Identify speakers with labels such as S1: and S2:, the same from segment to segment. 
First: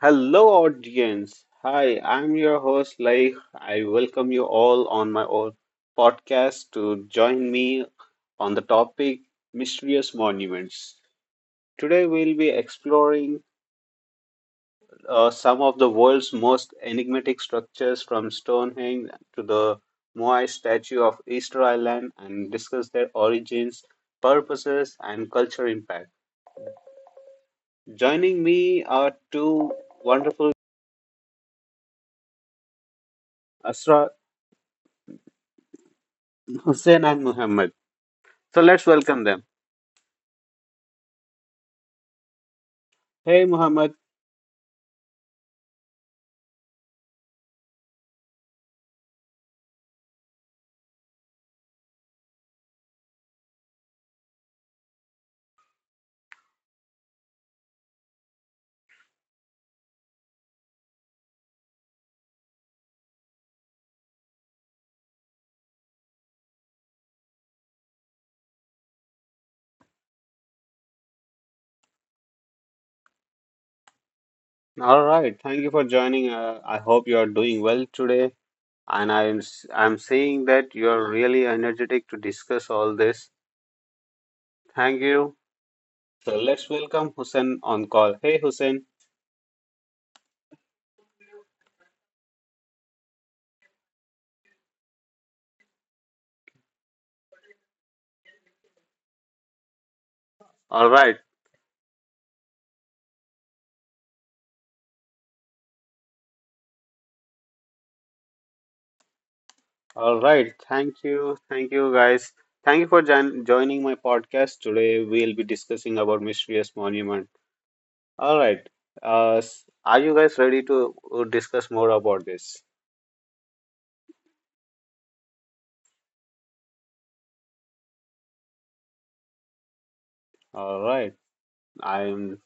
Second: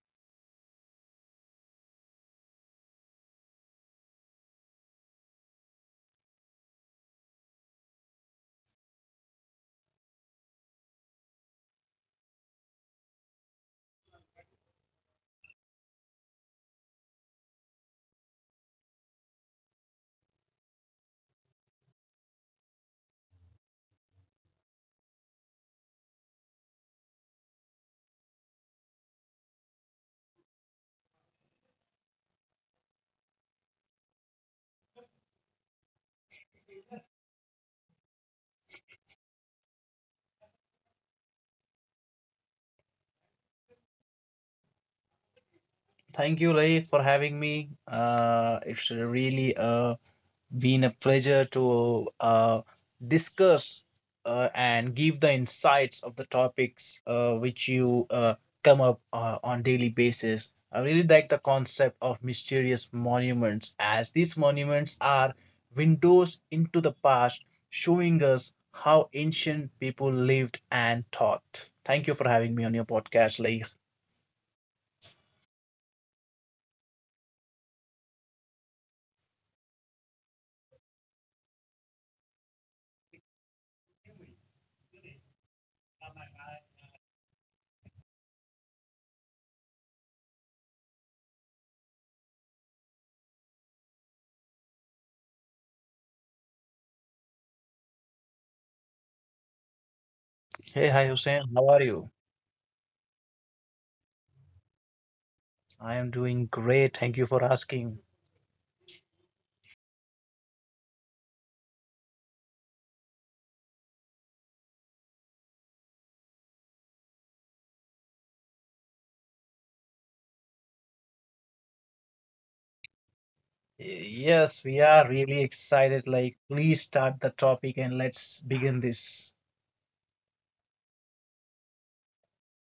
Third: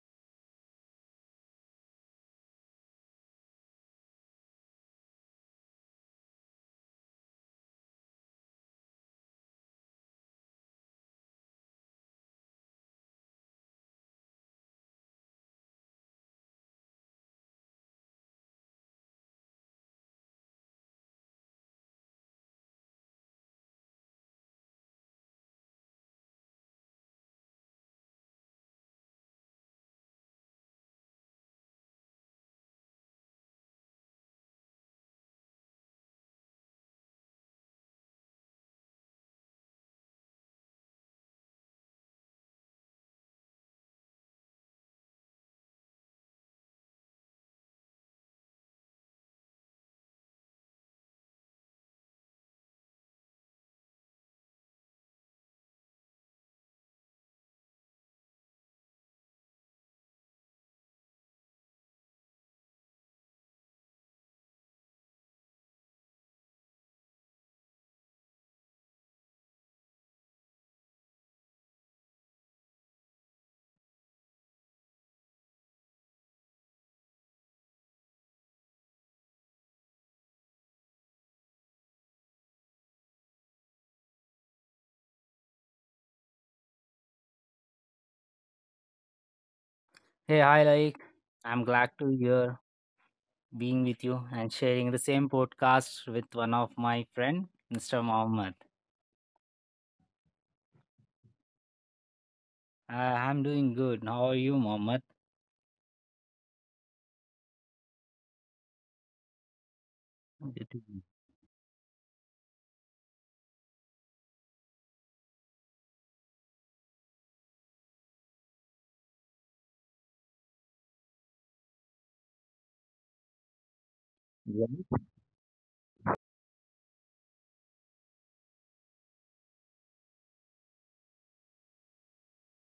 S1: Hello, audience. Hi, I'm your host, Laik. I welcome you all on my own podcast to join me on the topic Mysterious Monuments. Today, we'll be exploring some of the world's most enigmatic structures from Stonehenge to the Moai statue of Easter Island and discuss their origins, purposes, and cultural impact. Joining me are two wonderful Asra Hussein and Muhammad. So let's welcome them. Hey Muhammad,
S2: Thank you, Laik, for having me. It's really been a pleasure to discuss and give the insights of the topics which you come up on daily basis. I really like the concept of mysterious monuments, as these monuments are windows into the past, showing us how ancient people lived and thought. Thank you for having me on your podcast, Laik.
S1: all right. Thank you for joining. I hope you are doing well today, and I'm seeing that you are really energetic to discuss all this. Thank you. So let's welcome Hussein on call. Hey Hussein.
S3: Hey, hi, like, I'm glad to hear being with you and sharing the same podcast with one of my friend, Mr. Mohammed.
S2: Hey, hi,
S1: All
S2: Hussein.
S1: right.
S2: How are you?
S3: I'm doing good. How are you, Mohammed?
S2: I am doing great. Thank you for asking.
S1: All
S3: Good to
S1: right.
S3: be-
S1: Thank you. Thank you guys. Thank you for joining my podcast today. We'll be discussing about mysterious monument. All right. Uh, s- are you guys ready to discuss more about this?
S2: Yes,
S3: Yeah.
S2: we are really excited. Like, please start the topic and let's begin this.
S1: All right. I'm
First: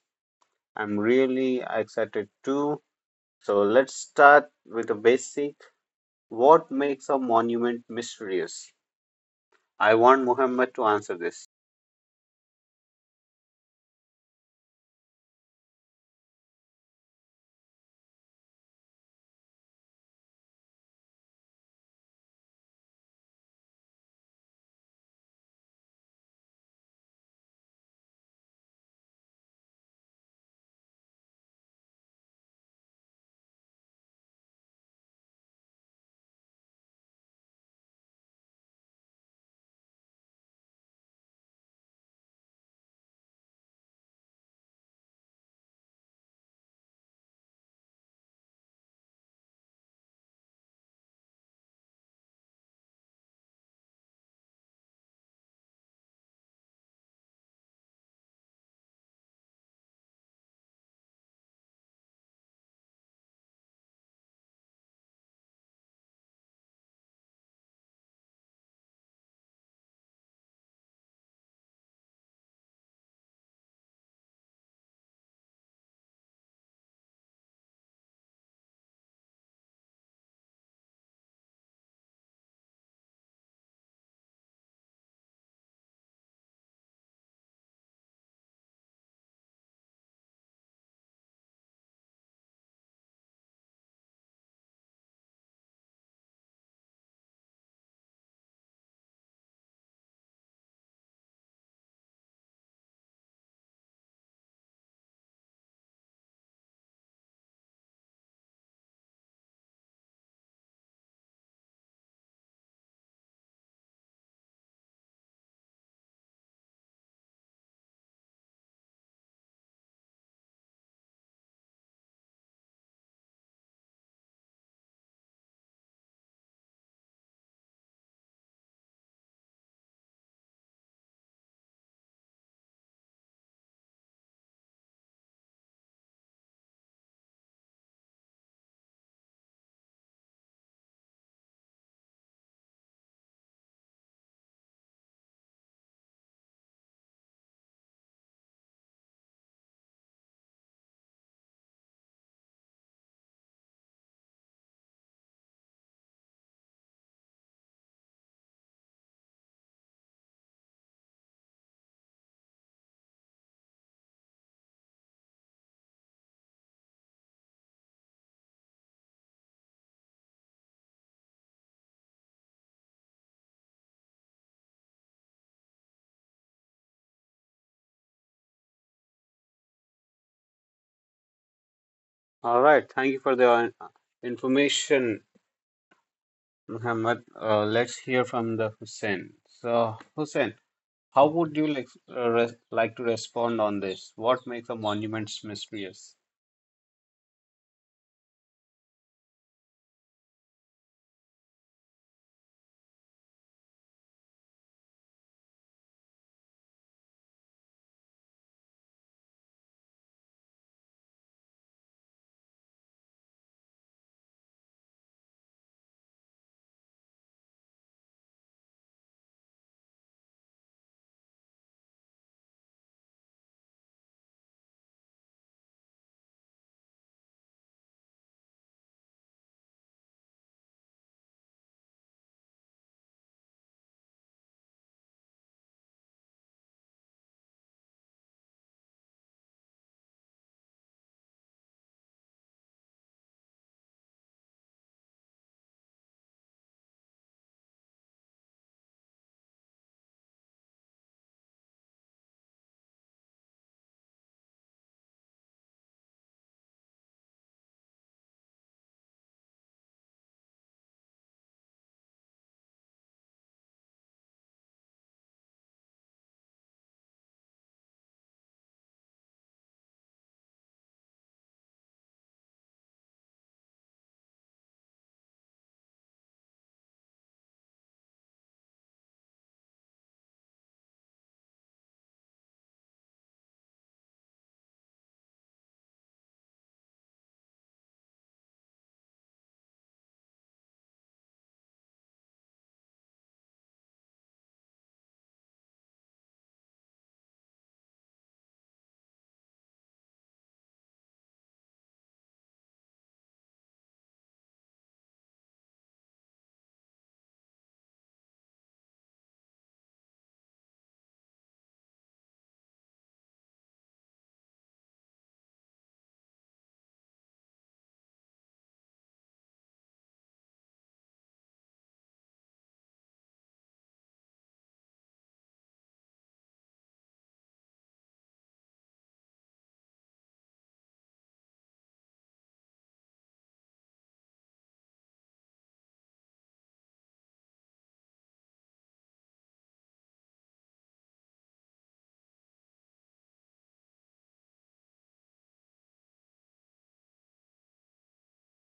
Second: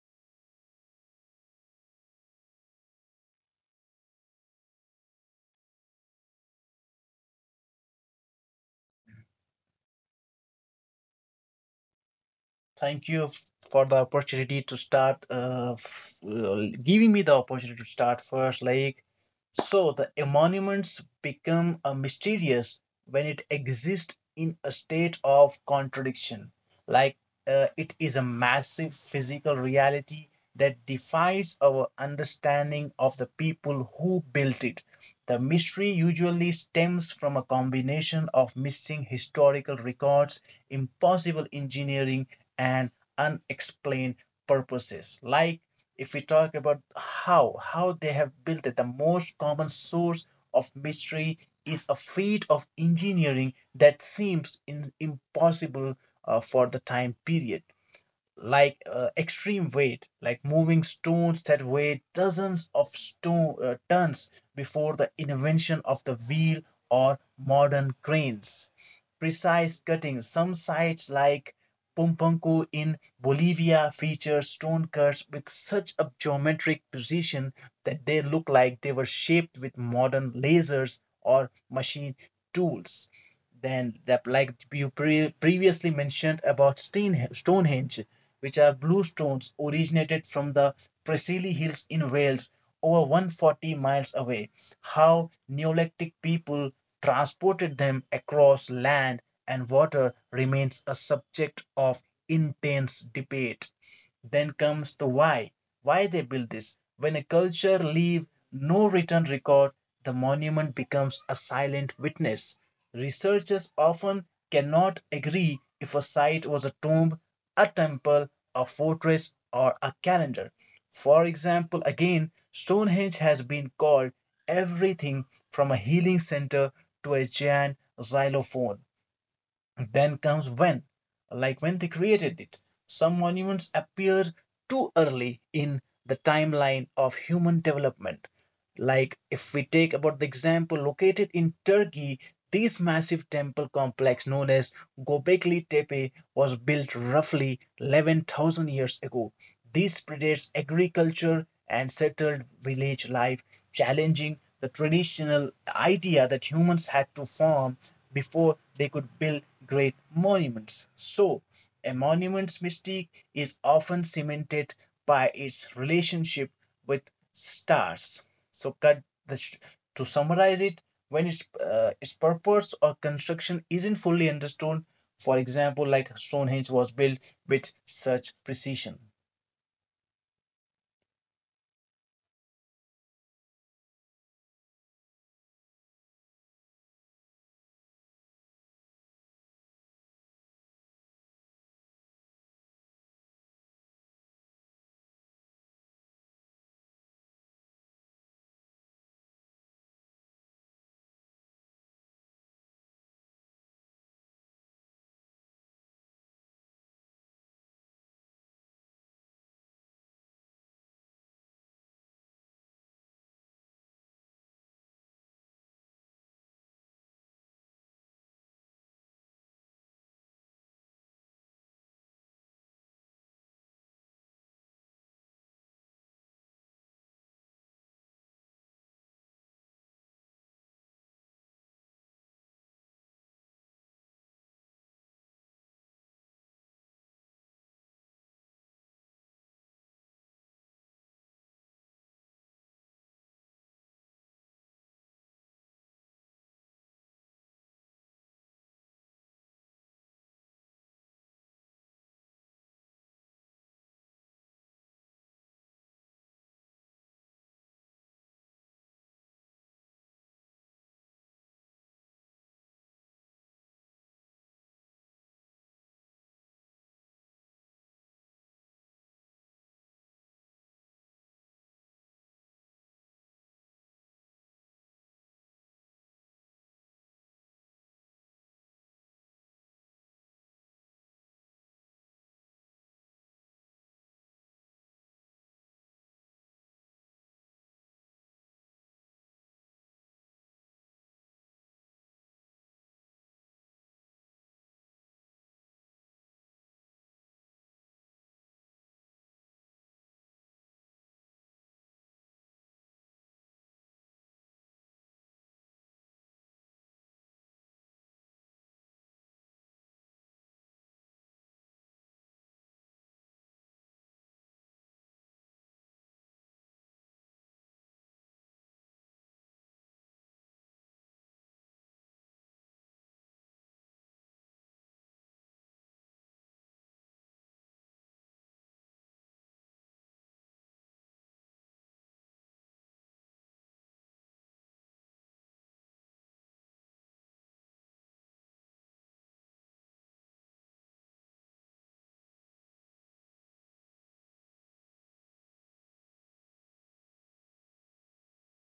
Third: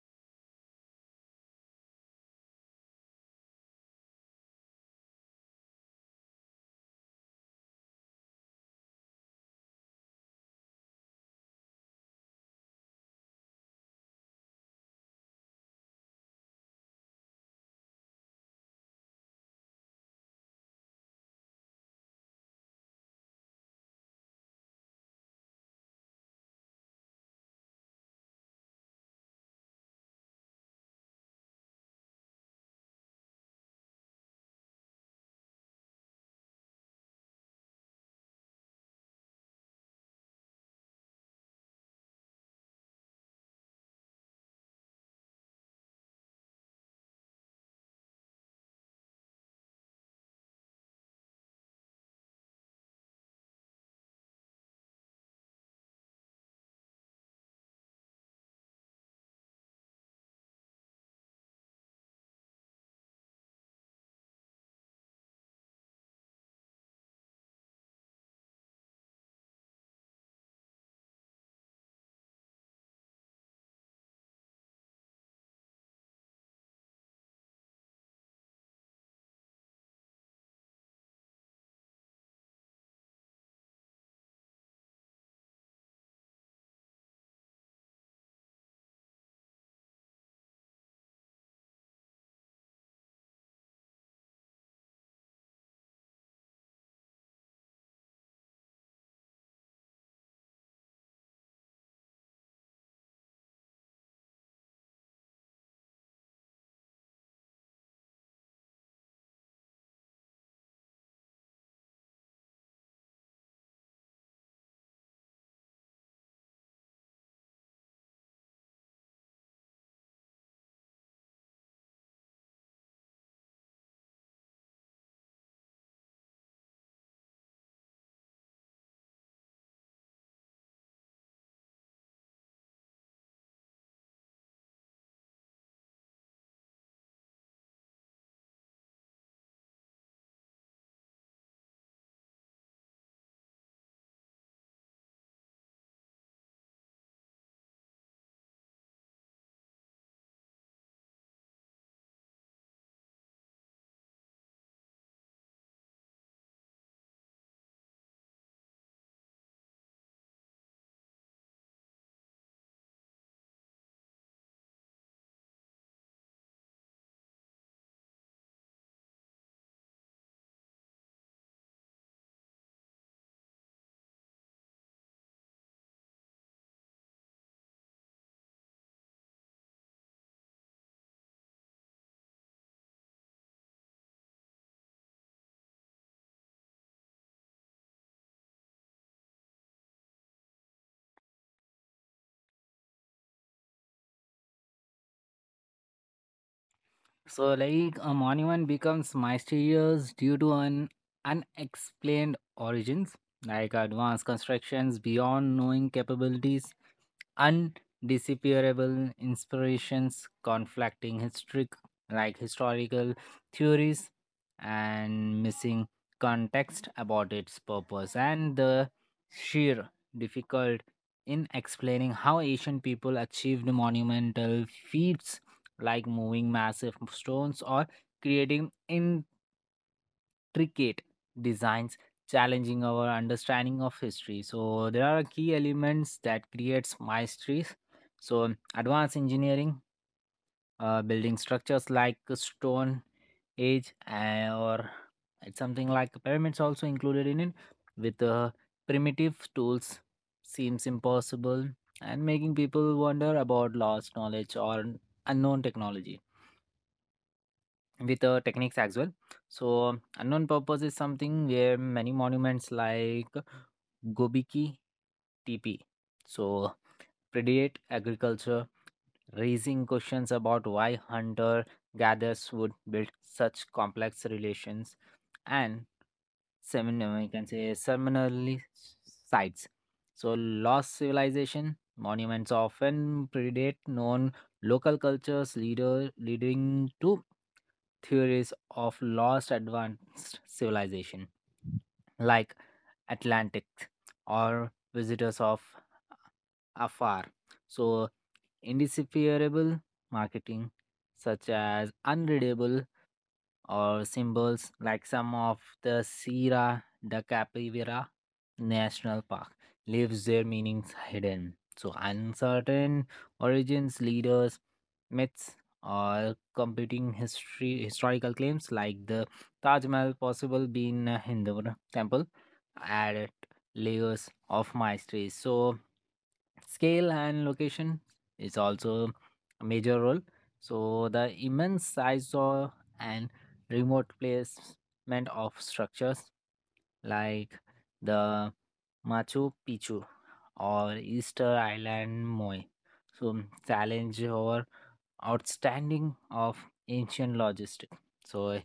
S1: I'm really excited too. So let's start with the basic. What makes a monument mysterious? I want Muhammad to answer this.
S2: Thank you f- for the opportunity to start, giving me the opportunity to start first. Like, so the emoluments become mysterious when it exists in a state of contradiction. Like, it is a massive physical reality that defies our understanding of the people who built it. The mystery usually stems from a combination of missing historical records, impossible engineering, and unexplained purposes. Like, if we talk about how they have built it, the most common source of mystery is a feat of engineering that seems impossible for the time period, like extreme weight, like moving stones that weighed dozens of stone tons before the invention of the wheel or modern cranes, precise cuttings. Some sites like Pompanco in Bolivia feature stone cuts with such a geometric precision that they look like they were shaped with modern lasers or machine tools. Then, that like you previously mentioned about Stonehenge, which are blue stones originated from the Preseli Hills in Wales, over 140 miles away. How Neolithic people transported them across land and water remains a subject of intense debate. Then comes the why. Why they build this. When a culture leaves no written record, the monument becomes a silent witness. Researchers often cannot agree if a site was a tomb, a temple, a fortress, or a calendar. For example, again, Stonehenge has been called everything from a healing center to a giant xylophone. Then comes when, like when they created it, some monuments appear too early in the timeline of human development. Like if we take about the example located in Turkey, this massive temple complex known as Gobekli Tepe was built roughly 11,000 years ago. This predates agriculture and settled village life, challenging the traditional idea that humans had to farm before they could build great monuments. So, a monument's mystique is often cemented by its relationship with stars. So, to summarize it, when its purpose or construction isn't fully understood, for example, like Stonehenge was built with such precision.
S1: All right. Thank you for the information, Muhammad. Let's hear from the Hussein. So, Hussein, how would you like, like to respond on this? What makes a monument mysterious?
S3: So, like, a monument becomes mysterious due to an unexplained origins, like advanced constructions beyond knowing capabilities, undisappearable inspirations, conflicting historical theories, and missing context about its purpose, and the sheer difficult in explaining how asian people achieved monumental feats like moving massive stones or creating in intricate designs, challenging our understanding of history. So there are key elements that creates mysteries. So advanced engineering, building structures like a stone age, or it's something like pyramids also included in it with primitive tools, seems impossible and making people wonder about lost knowledge or unknown technology with techniques as well. So, unknown purpose is something where many monuments like Gobiki TP, so predate agriculture, raising questions about why hunter gatherers would build such complex relations and seminar, we can say, seminally sites. So lost civilization monuments often predate known local cultures, leader leading to theories of lost advanced civilization like atlantic or visitors of afar. So indecipherable marketing, such as unreadable or symbols like some of the Sierra de Capivira National Park, leaves their meanings hidden. So uncertain origins, leaders, myths, or competing history historical claims like the Taj Mahal possible being a Hindu temple added layers of mystery. So scale and location is also a major role. So the immense size of and remote placement of structures like the Machu Picchu or Easter Island Moai, so challenge or outstanding of ancient logistics. So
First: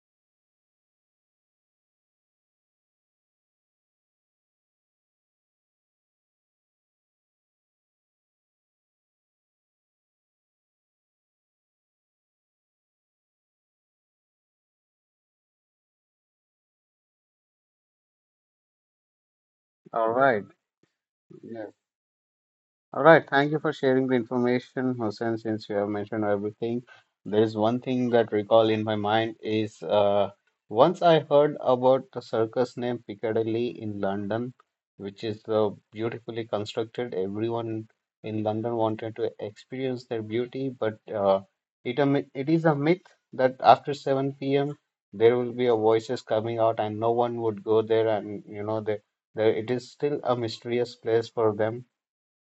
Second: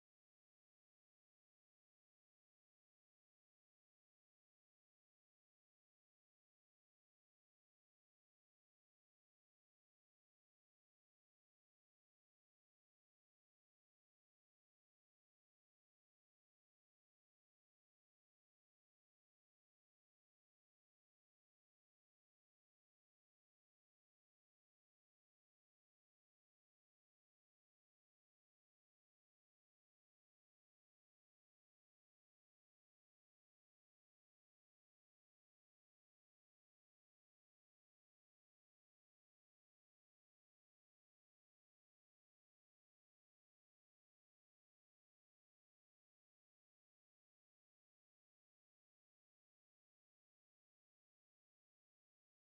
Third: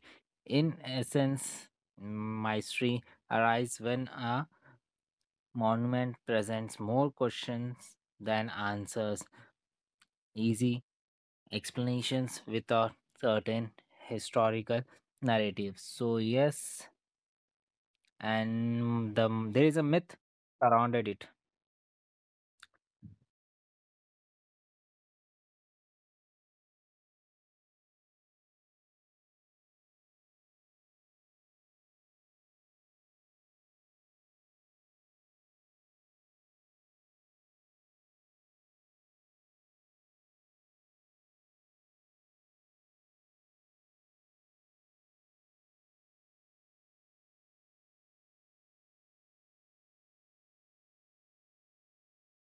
S3: in essence, mystery arises when a monument presents more questions than answers, easy explanations with a certain historical narrative. So yes, and there is a
S1: All
S3: myth
S1: right.
S3: surrounded it.
S1: All right, thank you for sharing the information, Hussein. Since you have mentioned everything, there is one thing that recall in my mind is once I heard about the circus named Piccadilly in London, which is beautifully constructed. Everyone in London wanted to experience their beauty, but it is a myth that after 7 p.m. there will be a voices coming out, and no one would go there, and they, it is still a mysterious place for them.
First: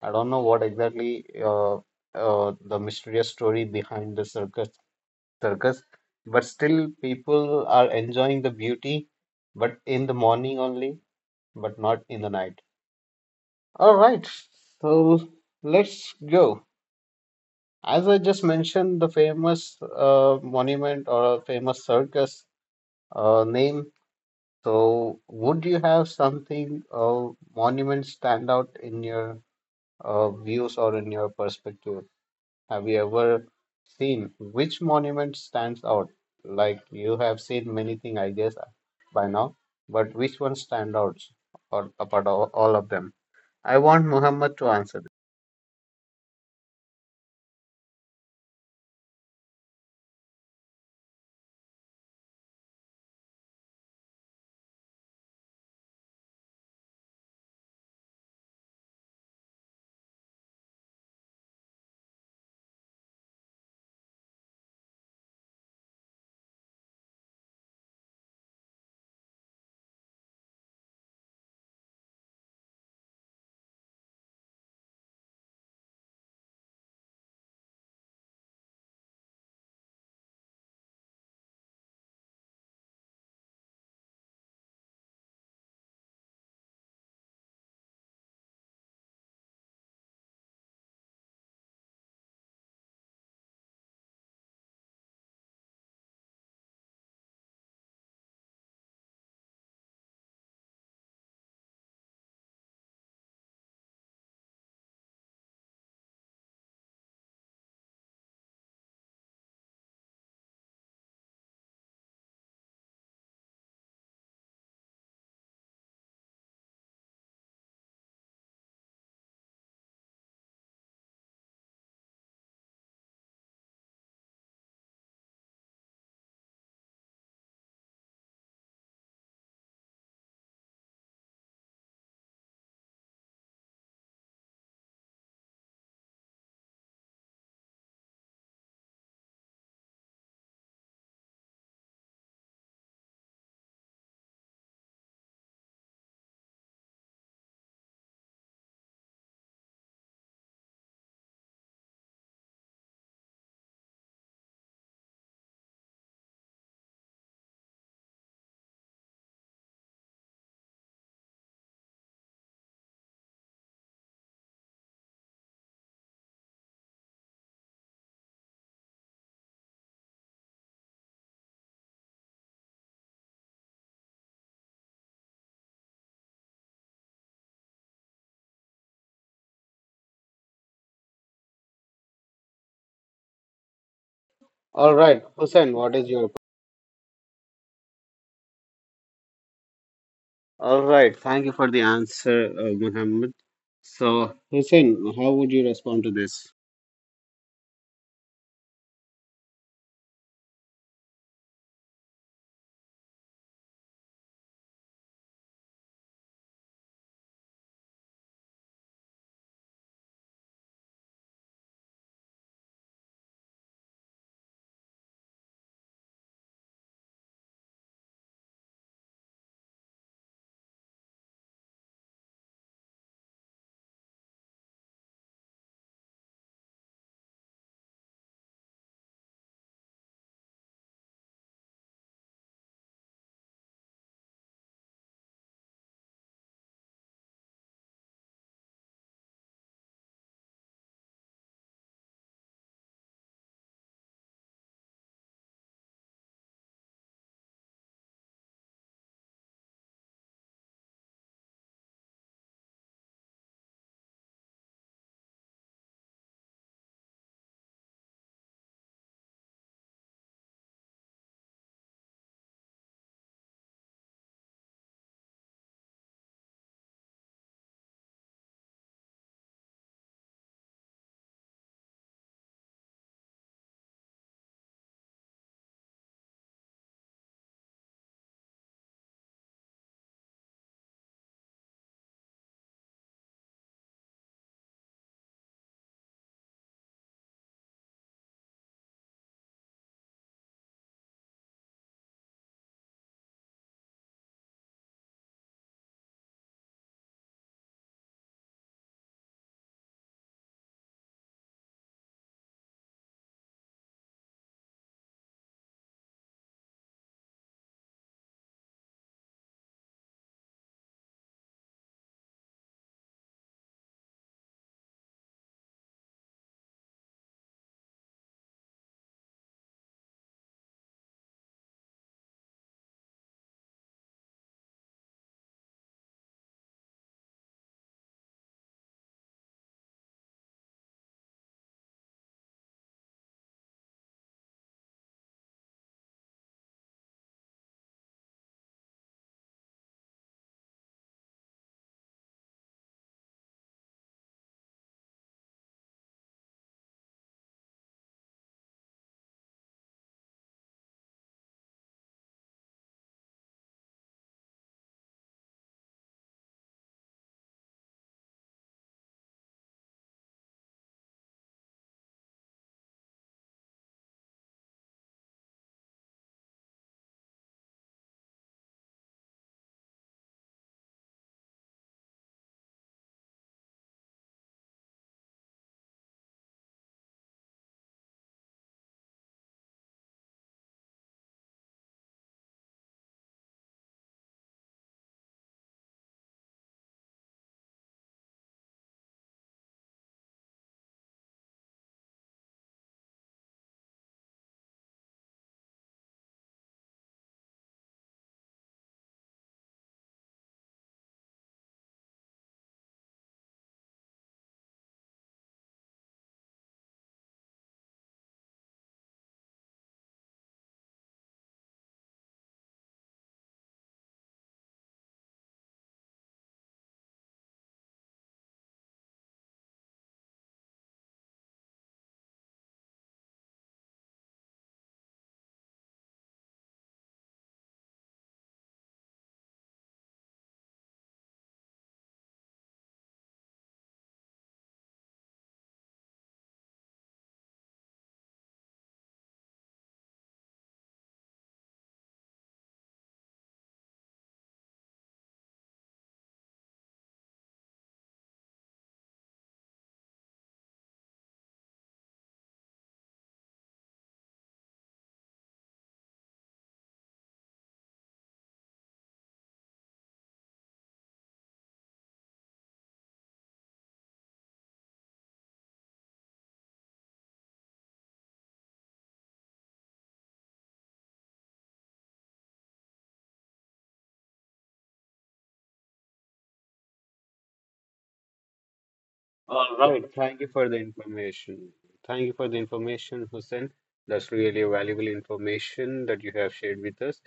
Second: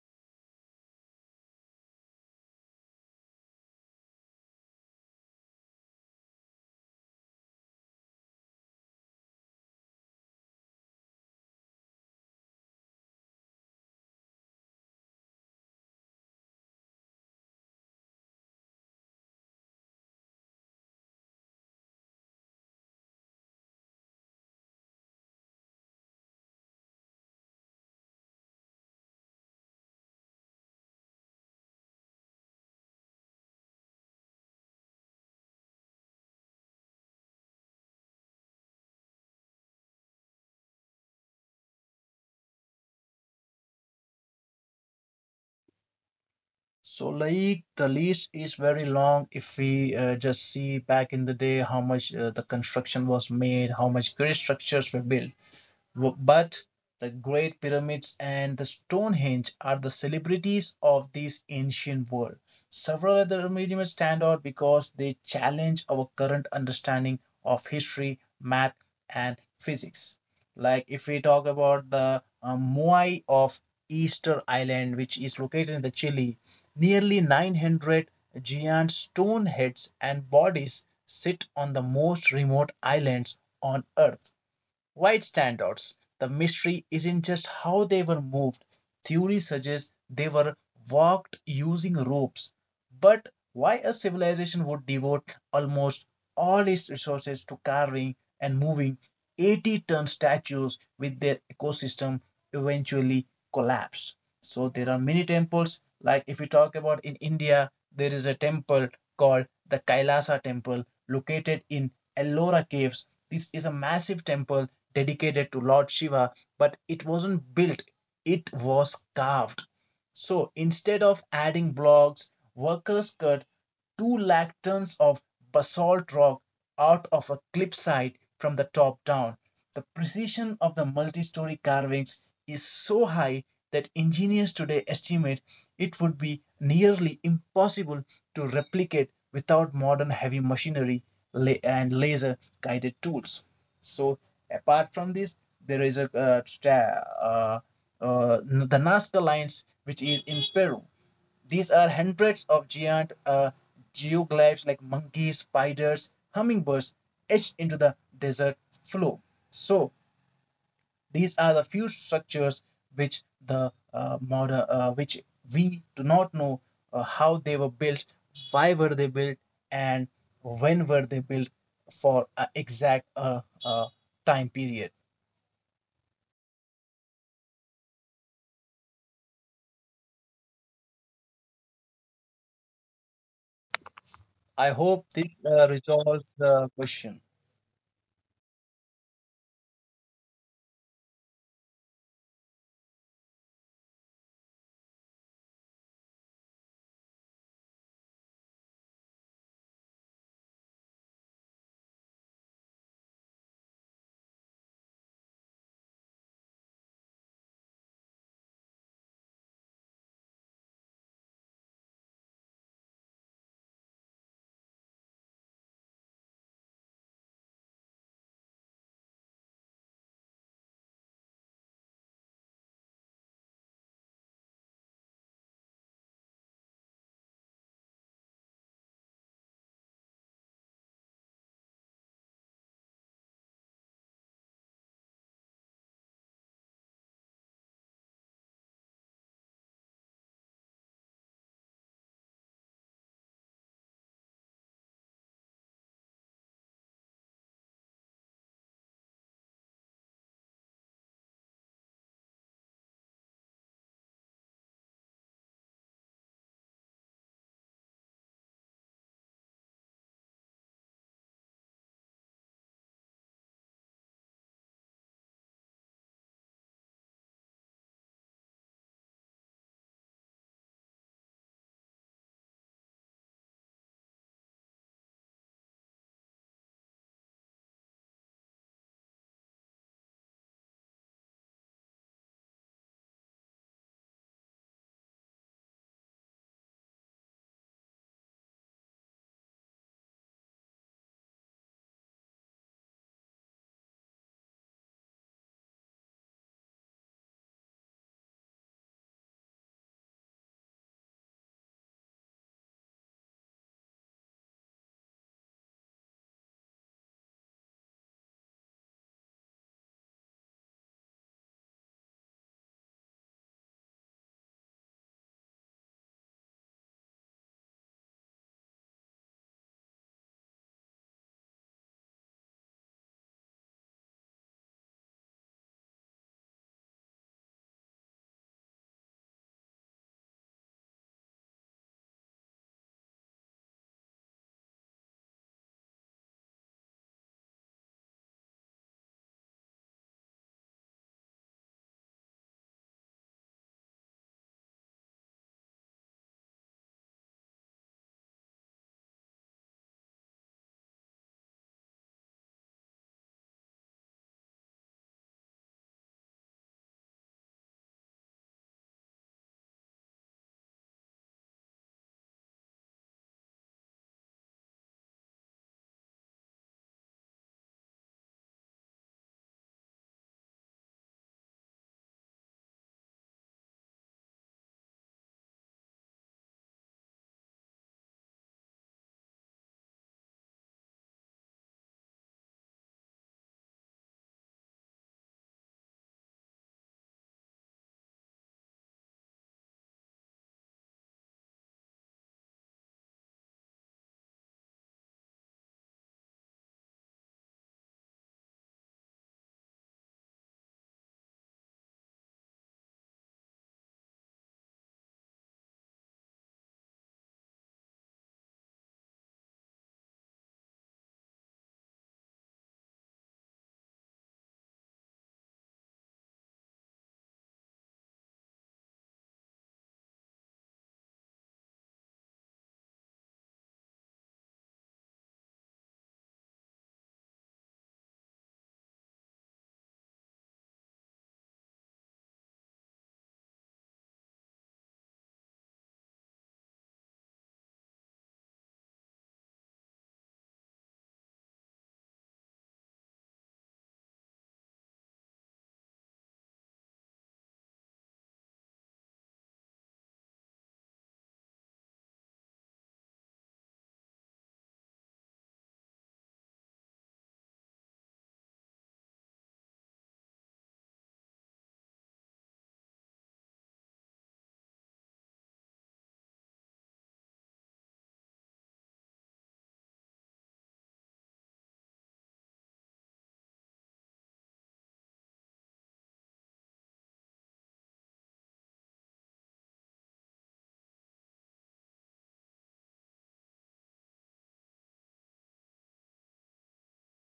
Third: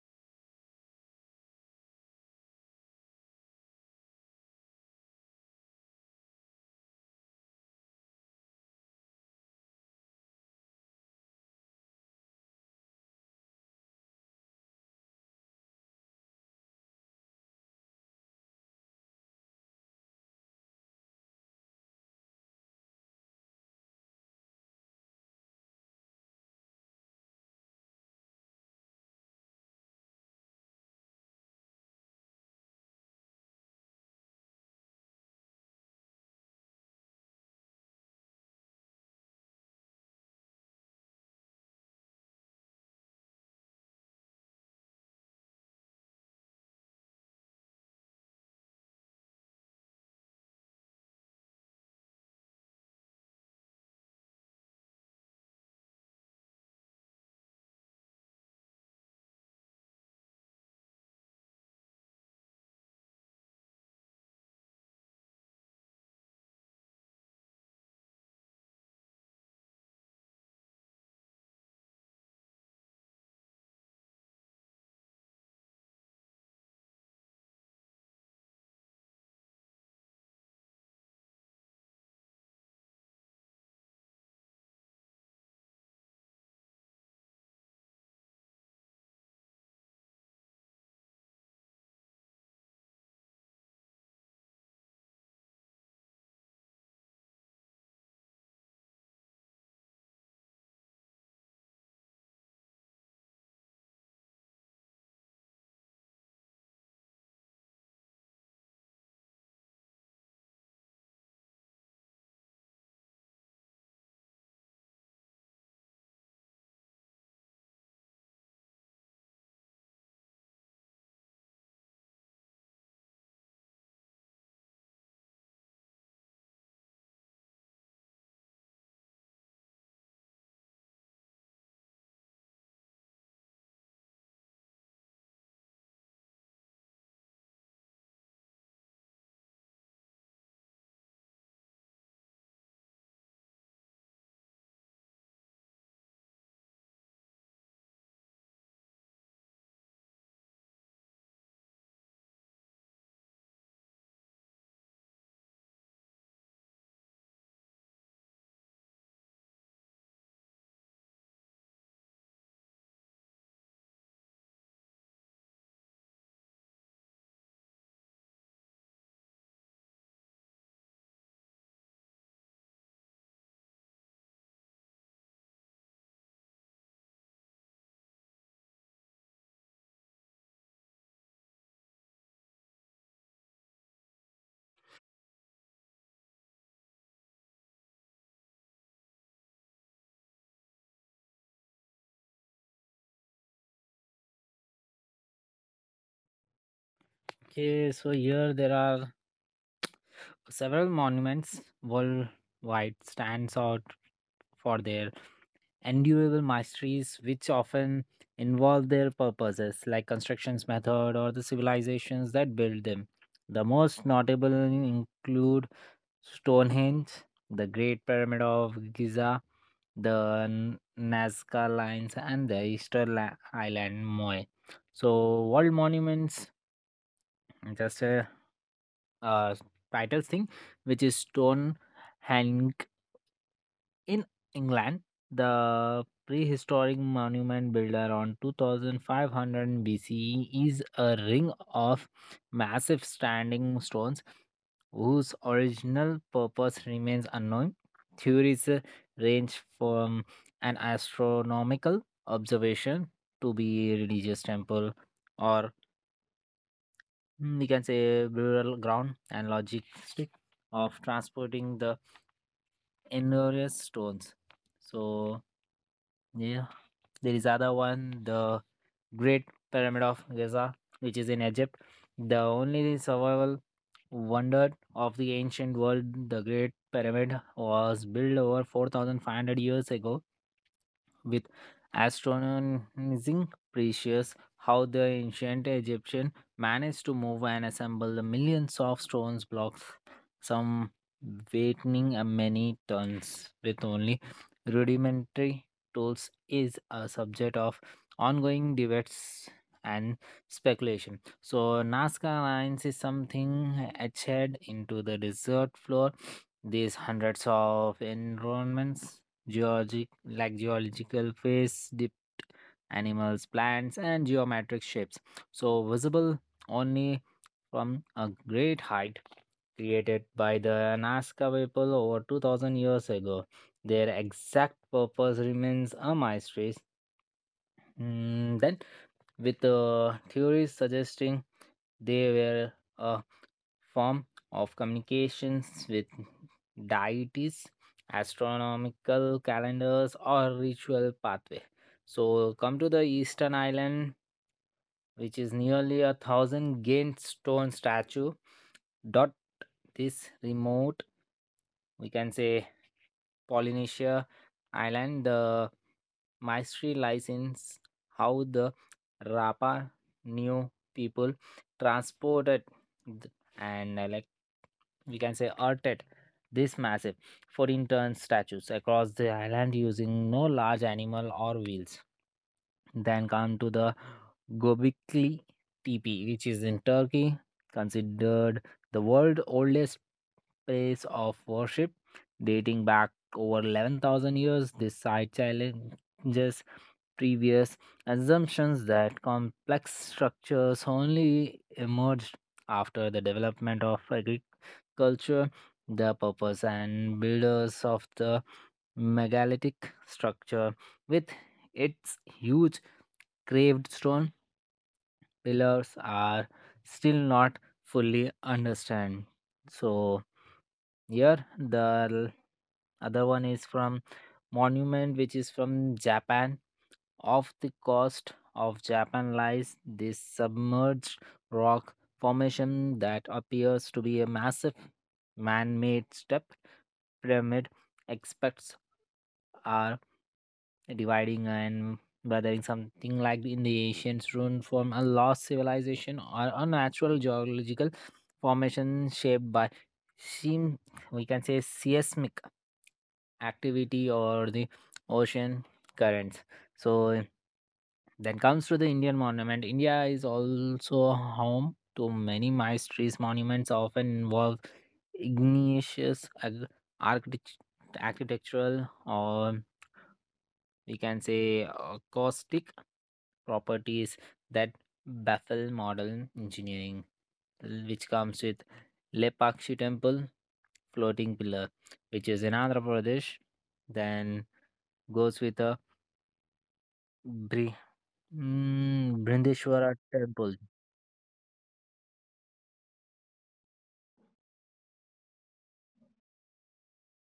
S1: I don't know what exactly the mysterious story behind the circus, but still people are enjoying the beauty, but in the morning only, but not in the night. All right, so let's go. As I just mentioned, the famous monument or a famous circus name. So, would you have something monument stand out in your views or in your perspective? Have you ever seen which monument stands out? Like you have seen many things, I guess, by now, but which one stand out or apart of all of them? I want Muhammad to answer this.
S2: So, like the list is very long. If we just see back in the day how much the construction was made, how much great structures were built. But the Great Pyramids and the Stonehenge are the celebrities of this ancient world. Several other museums stand out because they challenge our current understanding of history, math, and physics. Like if we talk about the Moai of Easter Island, which is located in the Chile, nearly 900 giant stone heads and bodies sit on the most remote islands on Earth White standouts. The mystery isn't just how they were moved. Theory suggests they were walked using ropes. But why a civilization would devote almost all its resources to carving and moving 80-ton statues with their ecosystem eventually collapse? So there are many temples. Like if we talk about in India, there is a temple called the Kailasa temple located in Ellora caves. This is a massive temple dedicated to Lord Shiva, but it wasn't built, it was carved. So instead of adding blocks, workers cut 2 lakh tons of basalt rock out of a cliffside from the top down. The precision of the multi story carvings is so high that engineers today estimate it would be nearly impossible to replicate without modern heavy machinery and laser guided tools. So, apart from this, there is a uh, the Nazca Lines, which is in Peru. These are hundreds of giant geoglyphs like monkeys, spiders, hummingbirds etched into the desert floor. So these are the few structures which the which we do not know how they were built, why were they built, and when were they built for an exact time period. I
S1: All
S2: hope
S1: right,
S2: this
S1: Hussein, what is your?
S2: resolves the question.
S1: All right, thank you for the answer, Muhammad. So, Hussein, how would you respond to this?
S3: Okay, so here there are several monuments worldwide stands out for their endurable masteries, which often involve their purposes like constructions method or the civilizations that built them. The most notable include Stonehenge, the Great Pyramid of Giza, the Nazca Lines, and the Easter Island Moai. So world monuments, just a uh, title thing, which is Stonehenge in England, the prehistoric monument builder on 2500 BCE is a ring of massive standing stones whose original purpose remains unknown. Theories range from an astronomical observation to be a religious temple, or, mm, we can say rural ground, and logistic of transporting the enormous stones. So yeah, there is other one, the Great Pyramid of Giza, which is in Egypt, the only survival wonder of the ancient world. The Great Pyramid was built over 4,500 years ago with astonishing precious. How the ancient Egyptian managed to move and assemble the millions of stones blocks, some weighing a many tons with only rudimentary tools, is a subject of ongoing debates and speculation. So Nazca Lines is something etched into the desert floor. These hundreds of environments, geological phase, dipped animals, plants, and geometric shapes, so visible only from a great height, created by the Nazca people over 2000 years ago. Their exact purpose remains a mystery. Mm, then, with theories suggesting they were a form of communications with deities, astronomical calendars, or ritual pathway. So, come to the Eastern Island, which is nearly a thousand gained stone statue. Dot this remote, we can say, Polynesia Island. The mystery lies in how the Rapa New people transported th- and, like, we can say arted this massive 14-ton statues across the island using no large animal or wheels. Then come to the Gobekli Tepe, which is in Turkey, considered the world's oldest place of worship, dating back over 11,000 years. This site challenges previous assumptions that complex structures only emerged after the development of agriculture. The purpose and builders of the megalithic structure, with its huge carved stone pillars, are still not fully understand. So here, the other one is from Monument, which is from Japan. Off the coast of Japan lies this submerged rock formation that appears to be a massive man made step pyramid. Experts are dividing and weathering something like in the ancient rune from a lost civilization or a natural geological formation shaped by seem, we can say, seismic activity or the ocean currents. So then comes to the Indian monument. India is also home to many mysterious monuments often involve igneous architect- architectural, or we can say acoustic properties that baffle modern engineering, which comes with Lepakshi temple floating pillar, which is in Andhra Pradesh, then goes with a Bri-
S1: All
S3: Brindishwara
S1: right. Thank you
S3: temple.
S1: for the information. Thank you for the information, Hussein. That's really valuable information that you have shared with us.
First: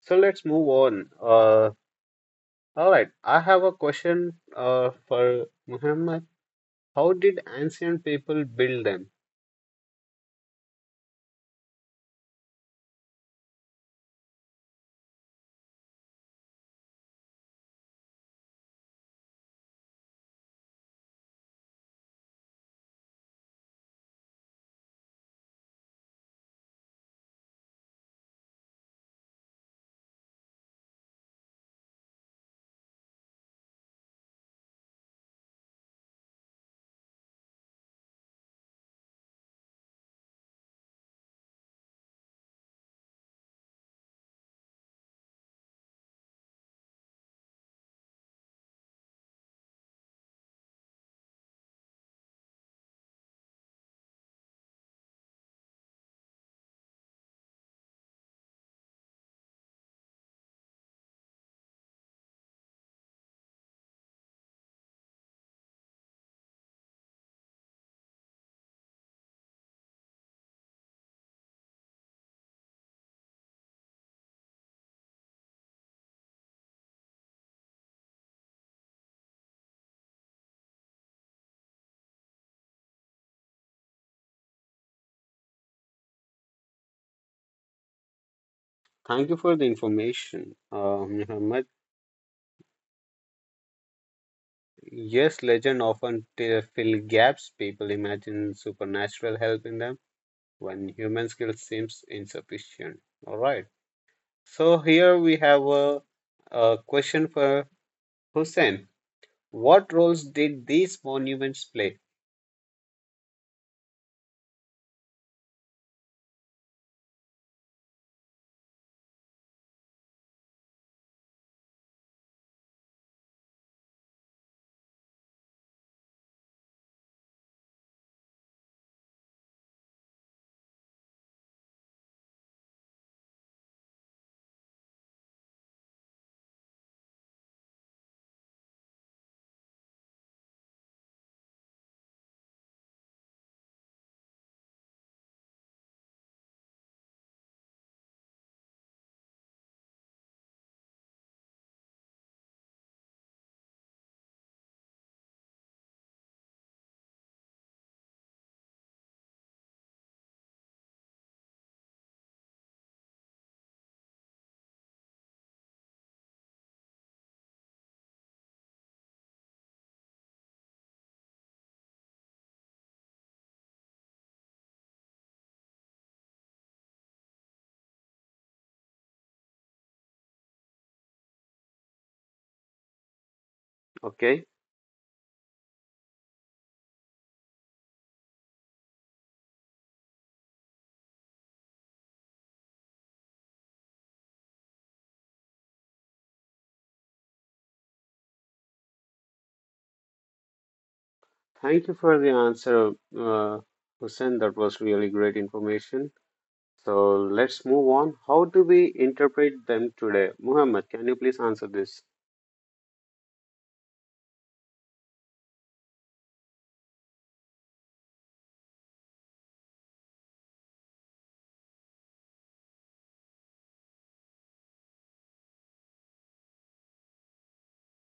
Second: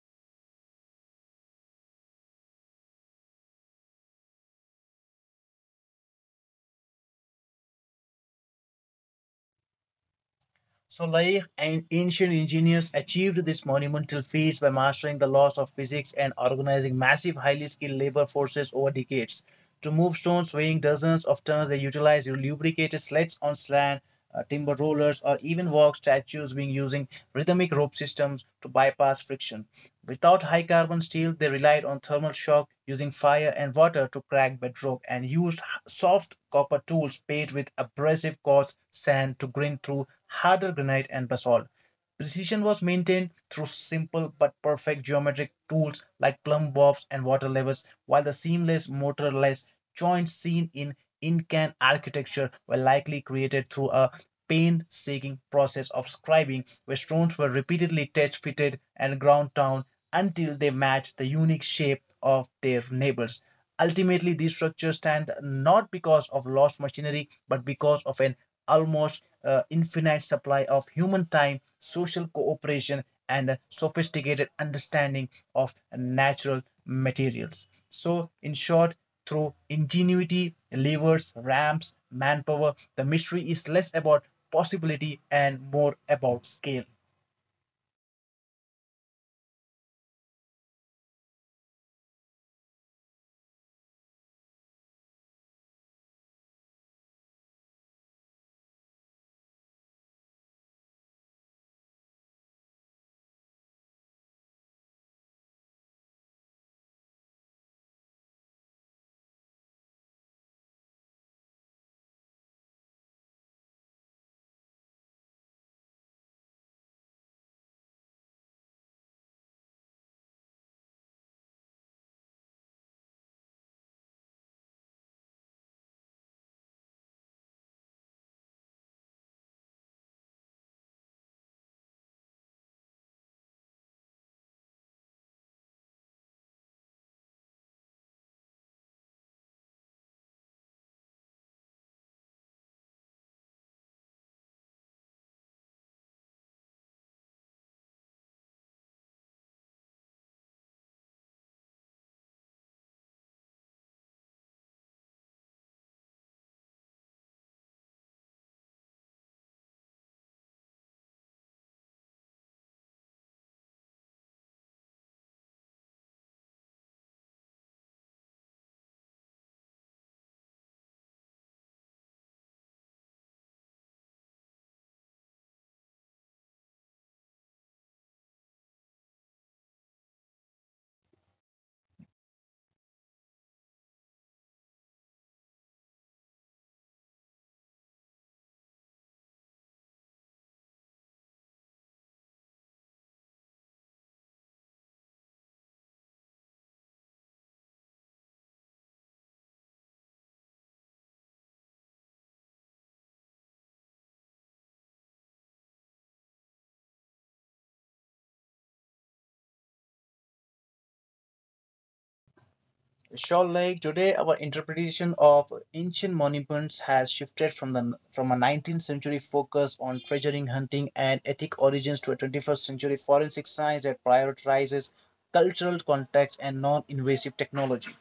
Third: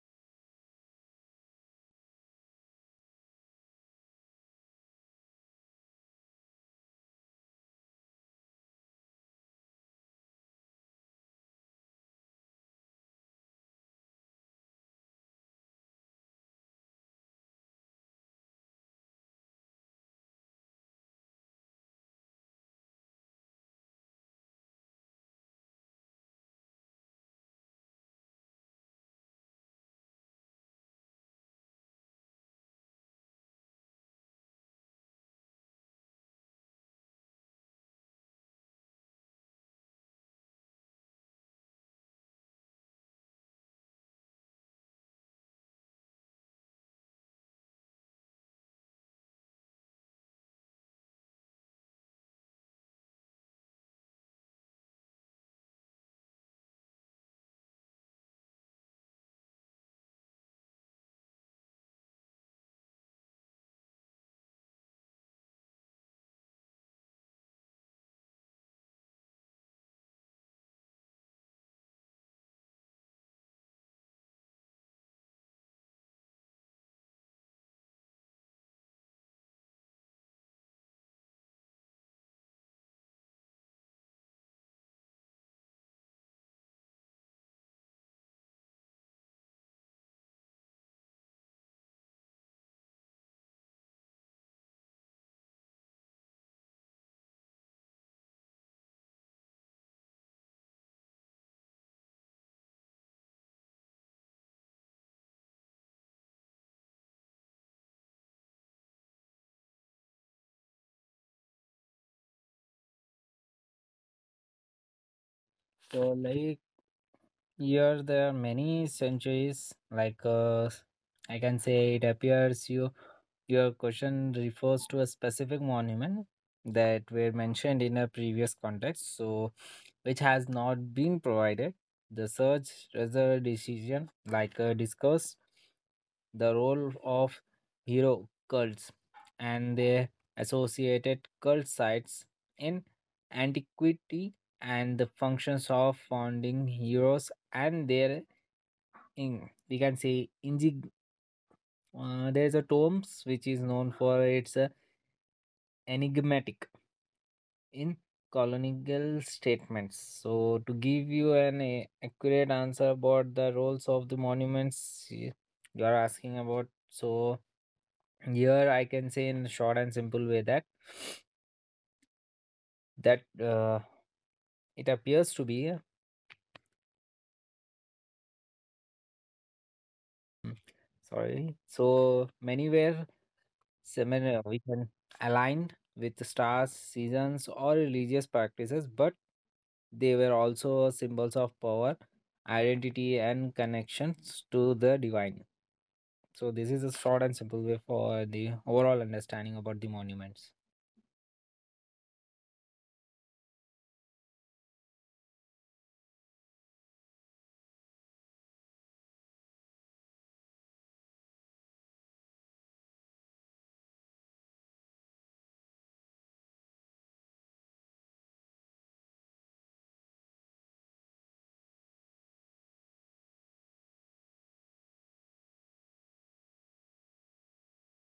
S1: So let's move on. All right. I have a question for Muhammad. How did ancient people build them?
S2: Solaire and ancient engineers achieved these monumental feats by mastering the laws of physics and organizing massive, highly skilled labor forces over decades. To move stones weighing dozens of tons, they utilized lubricated sleds on sand, timber rollers, or even walk statues being using rhythmic rope systems to bypass friction. Without high carbon steel, they relied on thermal shock using fire and water to crack bedrock and used soft copper tools paid with abrasive quartz sand to grind through harder granite and basalt. Precision was maintained through simple but perfect geometric tools like plumb bobs and water levers, while the seamless, motorless joints seen in Incan architecture were likely created through a painstaking process of scribing, where stones were repeatedly test fitted and ground down until they matched the unique shape of their neighbors. Ultimately, these structures stand not because of lost machinery, but because of an almost infinite supply of human time, social cooperation, and a sophisticated understanding of natural materials. So, in short, through ingenuity, levers, ramps, manpower, the mystery is less about possibility and more about scale.
S1: Thank you for the information, Muhammad. Yes, legend often fill gaps. People imagine supernatural help in them when human skill seems insufficient. All right. So here we have a question for Hussein. What roles did these monuments play?
S3: So, like, here there are many centuries. Like, I can say, it appears you your question refers to a specific monument that were mentioned in a previous context, so which has not been provided. The search result decision, like, discussed the role of hero cults and their associated cult sites in antiquity, and the functions of founding heroes and there in, we can say, in, there is a tomes which is known for its enigmatic in colonial statements. So to give you an accurate answer about the roles of the monuments you are asking about, so here I can say in short and simple way that that uh, it appears to be mm, sorry, so many were similar,
S1: Okay,
S3: we can align with the stars, seasons, or religious practices, but they were also symbols of power, identity, and connections to the divine. So this is a short and simple way for the overall understanding about the monuments.
S1: thank you for the answer, uh, Hussein. That was really great information. So let's move on. How do we interpret them today? Muhammad, can you please answer this?
S2: Shawl Lake. Today, our interpretation of ancient monuments has shifted from the from a 19th century focus on treasuring hunting and ethnic origins to a 21st century forensic science that prioritizes cultural context and non-invasive technology.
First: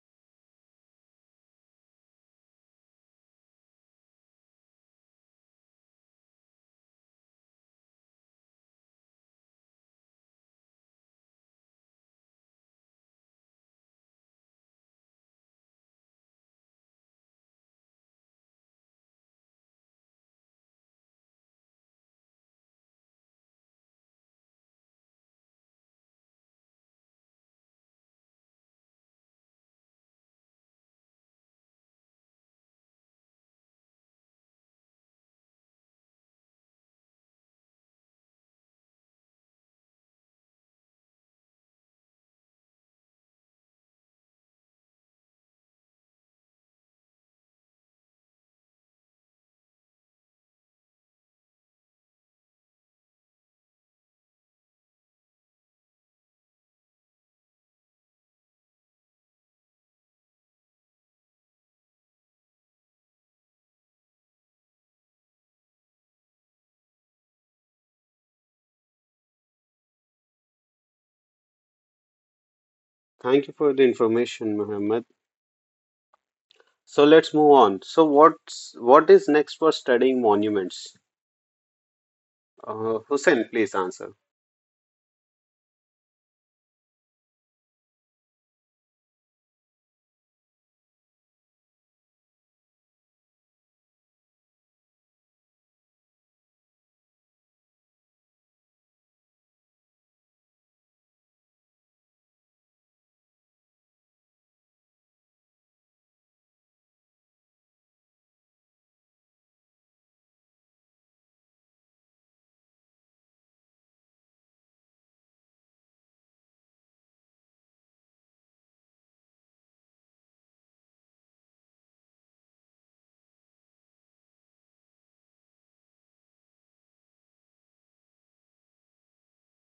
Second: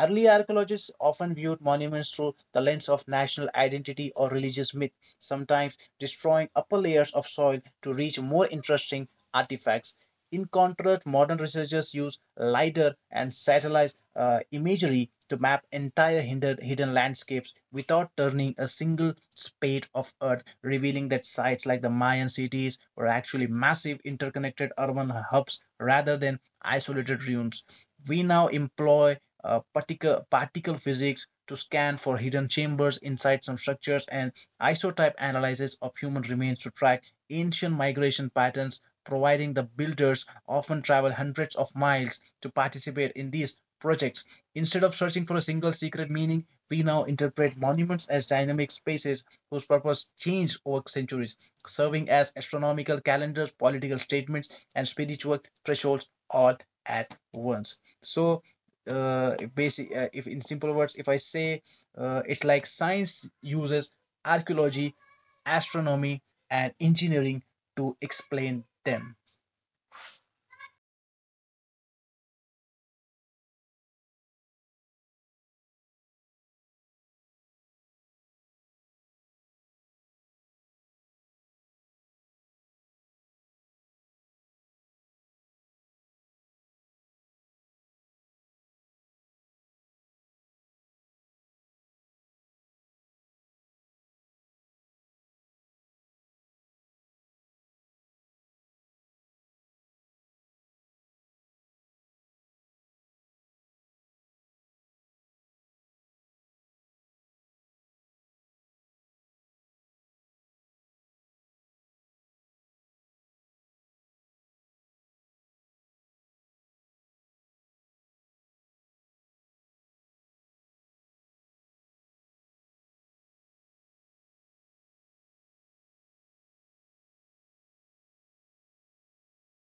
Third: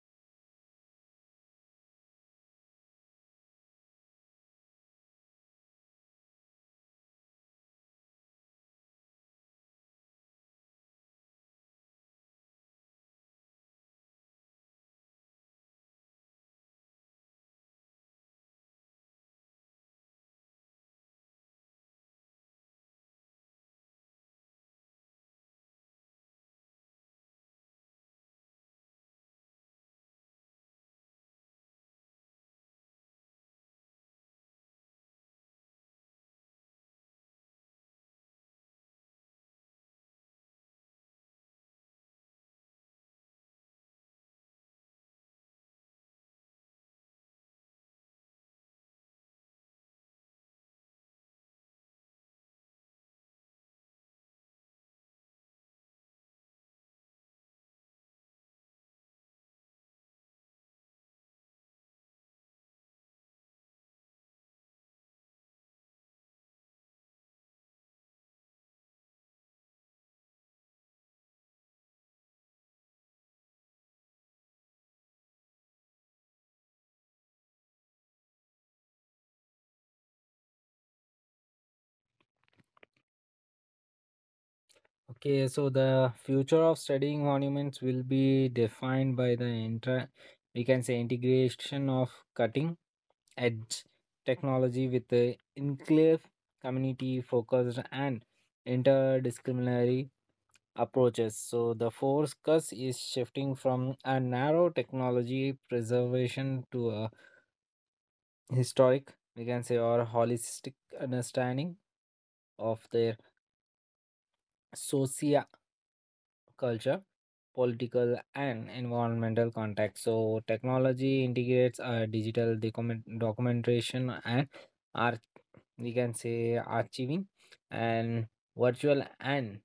S2: Early archaeologists often viewed monuments through the lens of national identity or religious myth, sometimes destroying upper layers of soil to reach more interesting artifacts. In contrast, modern researchers use LIDAR and satellite imagery to map entire hidden landscapes without turning a single spade of earth, revealing that sites like the Mayan cities were actually massive interconnected urban hubs rather than isolated ruins. We now employ particle physics to scan for hidden chambers inside some structures, and isotype analysis of human remains to track ancient migration patterns, providing the builders often travel hundreds of miles to participate in these projects. Instead of searching for a single secret meaning, we now interpret monuments as dynamic spaces whose purpose changed over centuries, serving as astronomical calendars, political statements, and spiritual thresholds all at once. So, if in simple words if I say, it's like science uses archaeology, astronomy, and engineering to explain them.
S1: Thank you for the information, Muhammad. So let's move on. So what is next for studying monuments? Hussein, please answer.
S3: Okay, so the future of studying monuments will be defined by the inter, we can say, integration of cutting edge technology with the inclusive, community focused, and interdisciplinary approaches. So the focus is shifting from a narrow technology preservation to a historic, we can say, or holistic understanding of their socio culture, political, and environmental context. So, technology integrates digital documentation and art, we can say, archiving, and virtual and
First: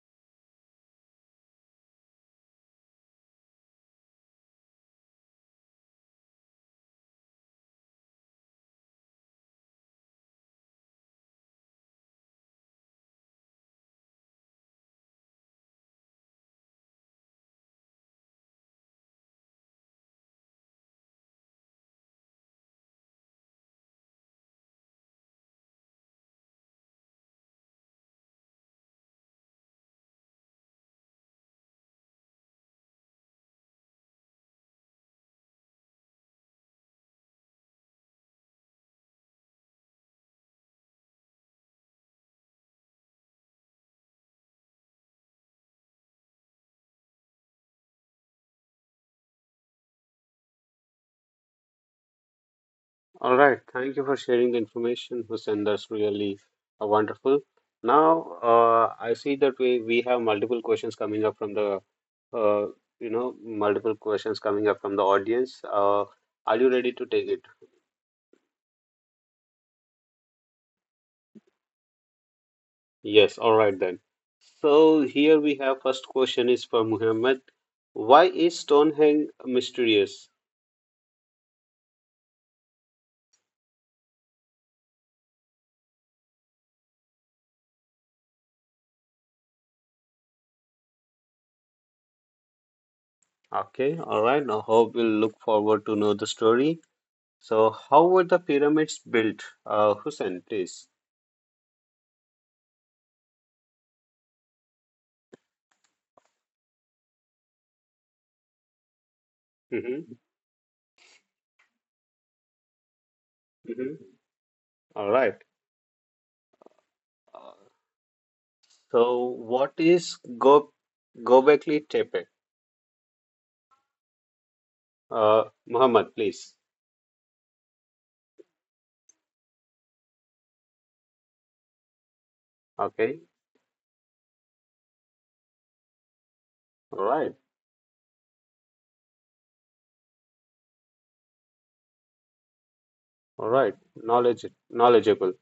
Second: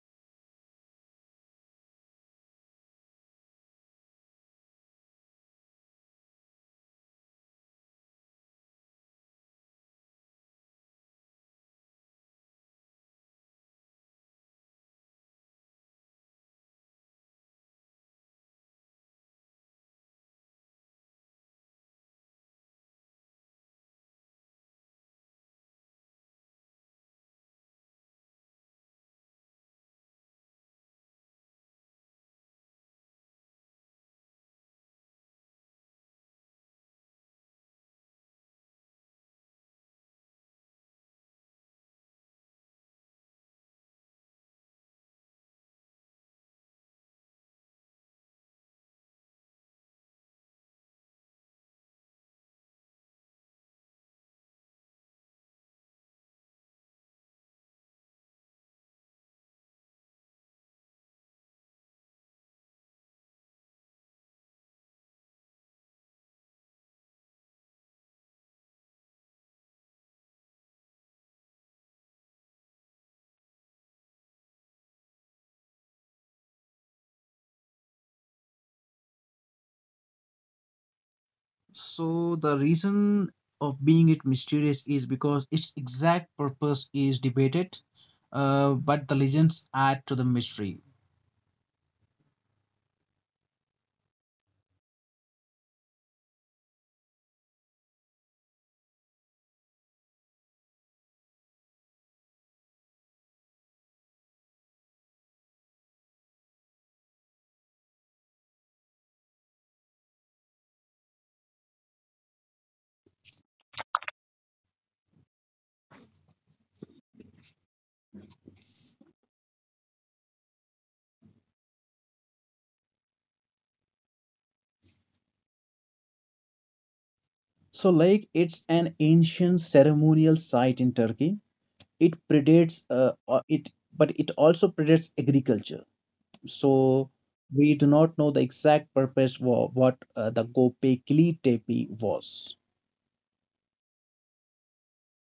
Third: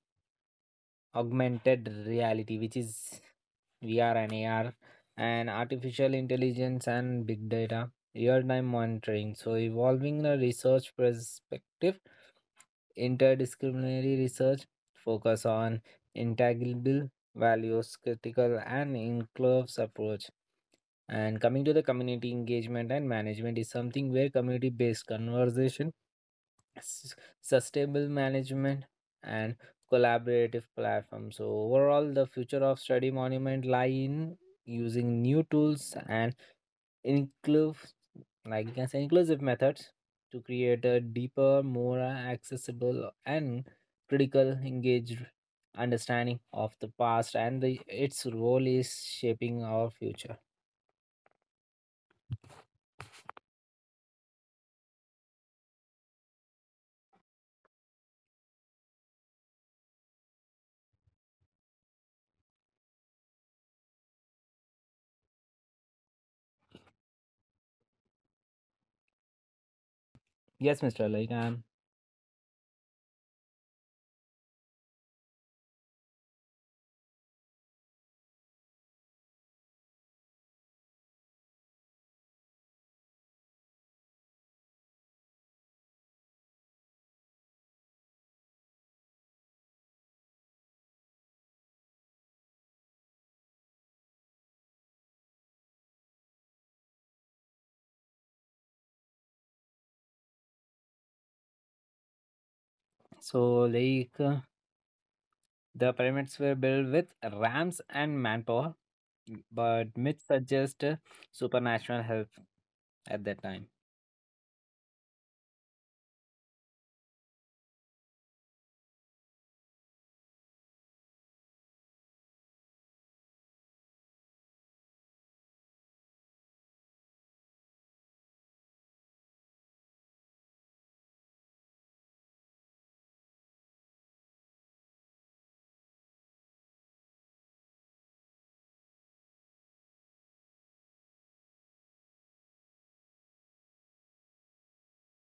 S3: augmented reality, which is VR and AR, and artificial intelligence and big data, real time monitoring. So, evolving the research perspective, interdisciplinary research focus on intangible values, critical and inclusive approach. And coming to the community engagement and management is something where community-based conversation, s- sustainable management, and collaborative platform. So overall, the future of study monument lie in using new tools and inclusive, like you can say, inclusive methods to create a deeper, more accessible, and critical engaged understanding of the past and the, its role is shaping our future.
S1: All right, thank you for sharing the information, Hussein. That's really wonderful. Now, I see that we have multiple questions coming up from the uh, multiple questions coming up from the audience. Are you ready to take it?
S3: Yes, Mr. Like,
S1: Yes. All right then. So here we have first question is for Muhammad. Why is Stonehenge mysterious?
S2: So the reason of being it mysterious is because its exact purpose is debated, but the legends add to the mystery.
S1: Okay. All right. I hope we'll look forward to know the story. So how were the pyramids built? Hussein, please.
S3: so like, the pyramids were built with rams and manpower, but
S1: Hmm.
S3: myths suggest supernatural help at that time.
S1: Mhm. All right. Uh, so, what is go Gobekli Tepe? Muhammad, please.
S2: So like it's an ancient ceremonial site in Turkey. It predates
S1: Okay.
S2: it but it also predates agriculture. So
S1: All right.
S2: we do not know the exact purpose for what the Gobekli Tepe was.
S1: All right. Knowledge, knowledgeable.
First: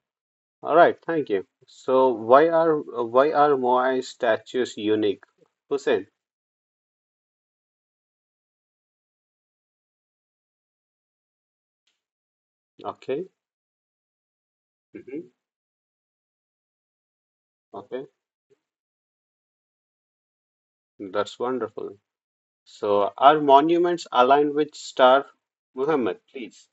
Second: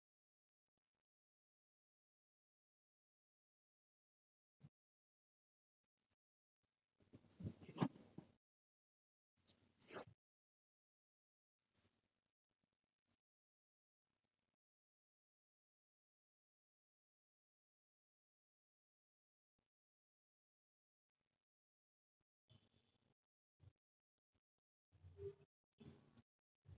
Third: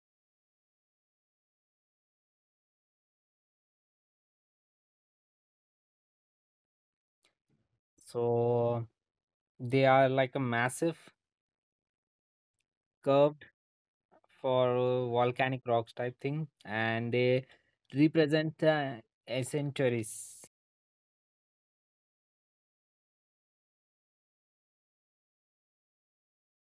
S1: All right. Thank you. So, why are why are Moai statues unique? Hussein.
S3: So they are like a massive
S1: Okay.
S3: curved for
S1: Hmm.
S3: volcanic rocks type thing, and they
S1: Okay.
S3: represent centuries.
S1: That's wonderful. So, are monuments aligned with star? Muhammad, please.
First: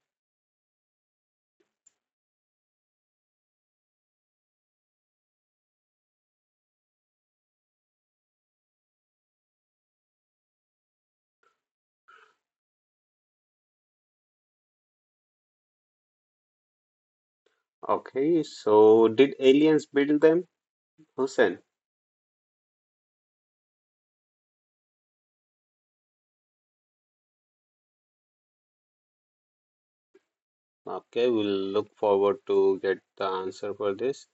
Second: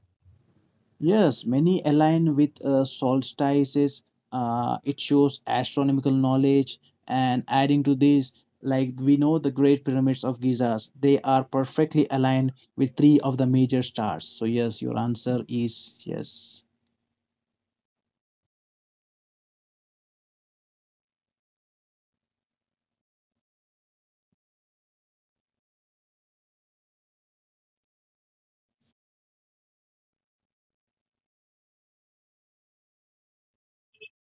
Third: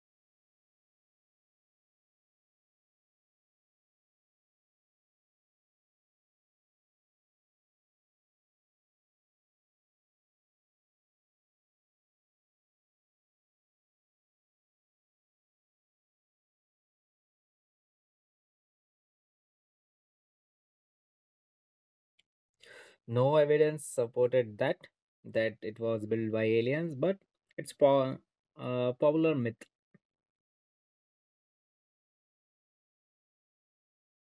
S2: Yes, many align with solstices. It shows astronomical knowledge, and adding to this, like we know the Great Pyramids of Gizas, they are perfectly aligned with three of the major stars. So yes, your answer is yes.
S1: Okay. So, did aliens build them? Hussein.
S3: No evidence supported that that it was built by aliens, but it's popular myth.
S1: Okay, we'll look forward to get the answer for this.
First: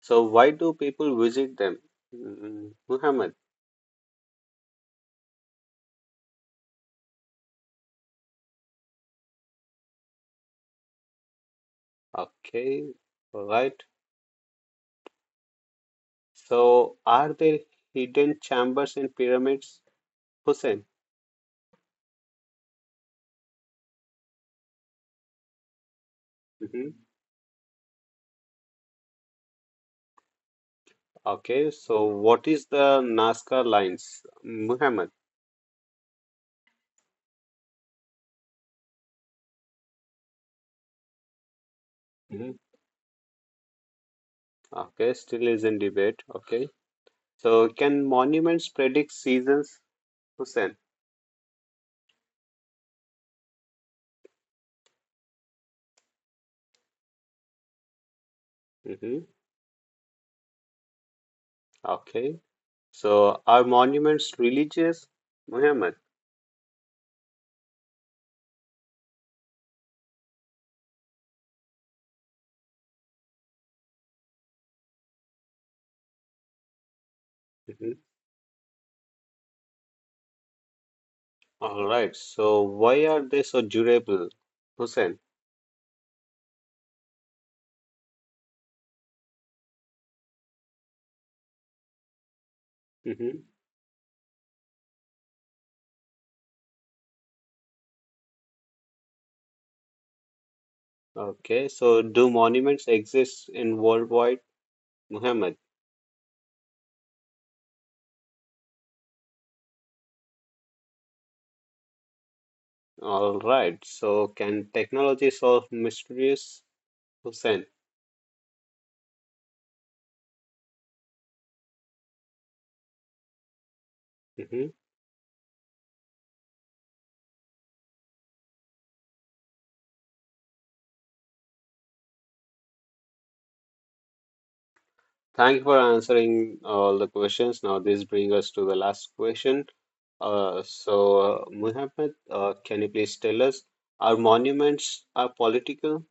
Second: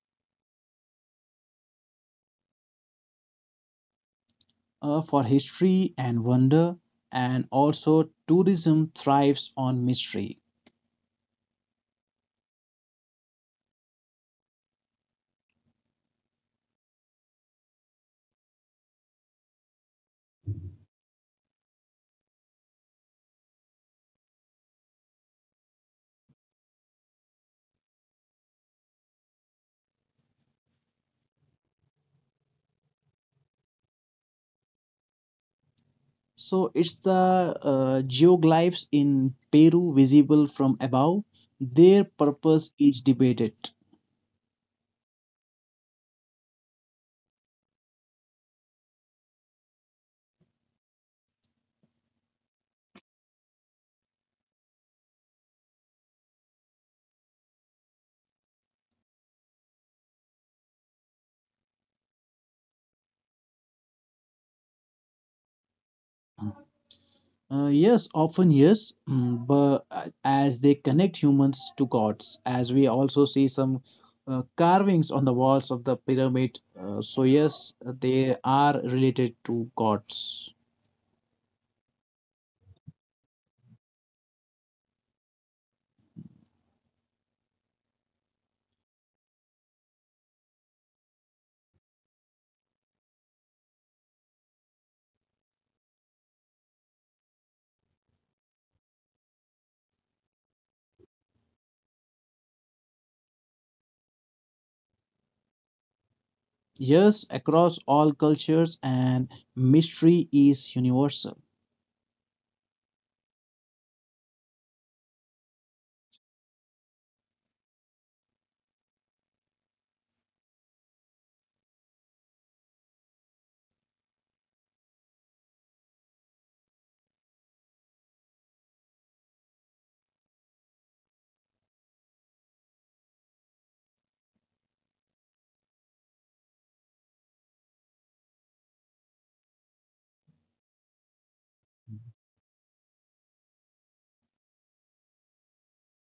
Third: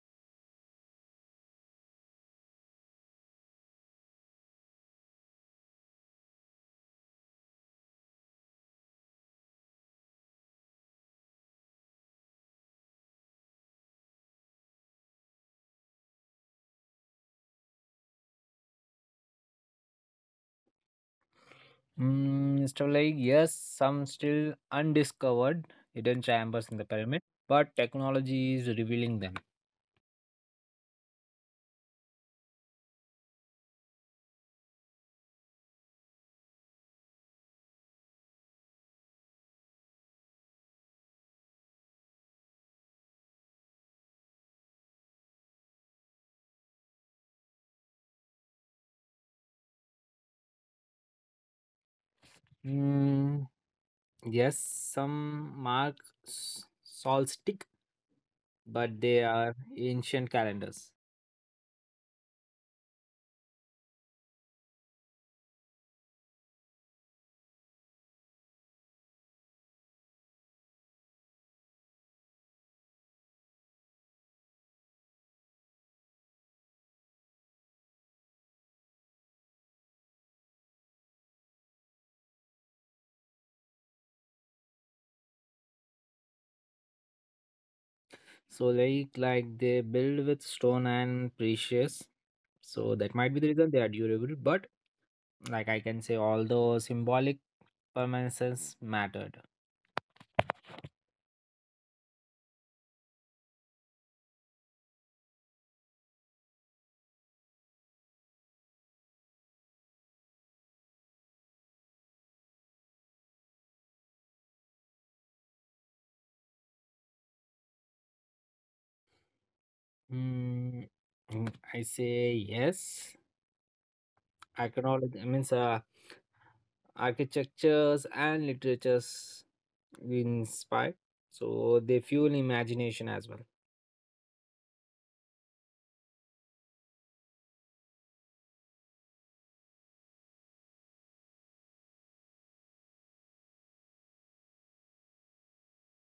S1: So why do people visit them? Mm, Muhammad.
S2: For history and wonder, and also tourism thrives on mystery.
S1: Okay, right. So are there hidden chambers in pyramids? Hussein.
S3: Mm, so like, yes, some still undiscovered hidden chambers in the
S1: Hmm.
S3: pyramid, but technology is revealing them.
S1: Okay, so what is the Nazca lines? Muhammad.
S2: So it's the geoglyphs in Peru visible from above. Their
S1: Hmm.
S2: purpose is debated.
S1: Okay, still is in debate. Okay. So can monuments predict seasons? Hussein.
S3: Mm, yes, some mark solstice, but they
S1: Hmm.
S3: are ancient calendars.
S1: Okay. So are monuments religious? Muhammad.
S2: Yes, often yes, mm, but as they connect humans to gods, as we also see some carvings on the walls of the pyramid. So, yes,
S1: Mhm.
S2: they are related to gods.
S1: All right. So why are they so durable, Hussein?
S3: So like, they build with stone and precious. So that might be
S1: Hmm.
S3: the reason they are durable. But, like I can say, although symbolic permanence mattered.
S1: Okay. So do monuments exist in worldwide, Muhammad?
S2: Yes, across all cultures, and mystery is universal.
S1: All right. So can technology solve mysteries, Hussein?
S3: Mm, I say yes.
S1: Hmm.
S3: Iconology means architectures and literatures inspire. So they fuel imagination as well.
S1: Thank you for answering all the questions. Now this brings us to the last question. Uh, so Muhammad, can you please tell us, are monuments are political?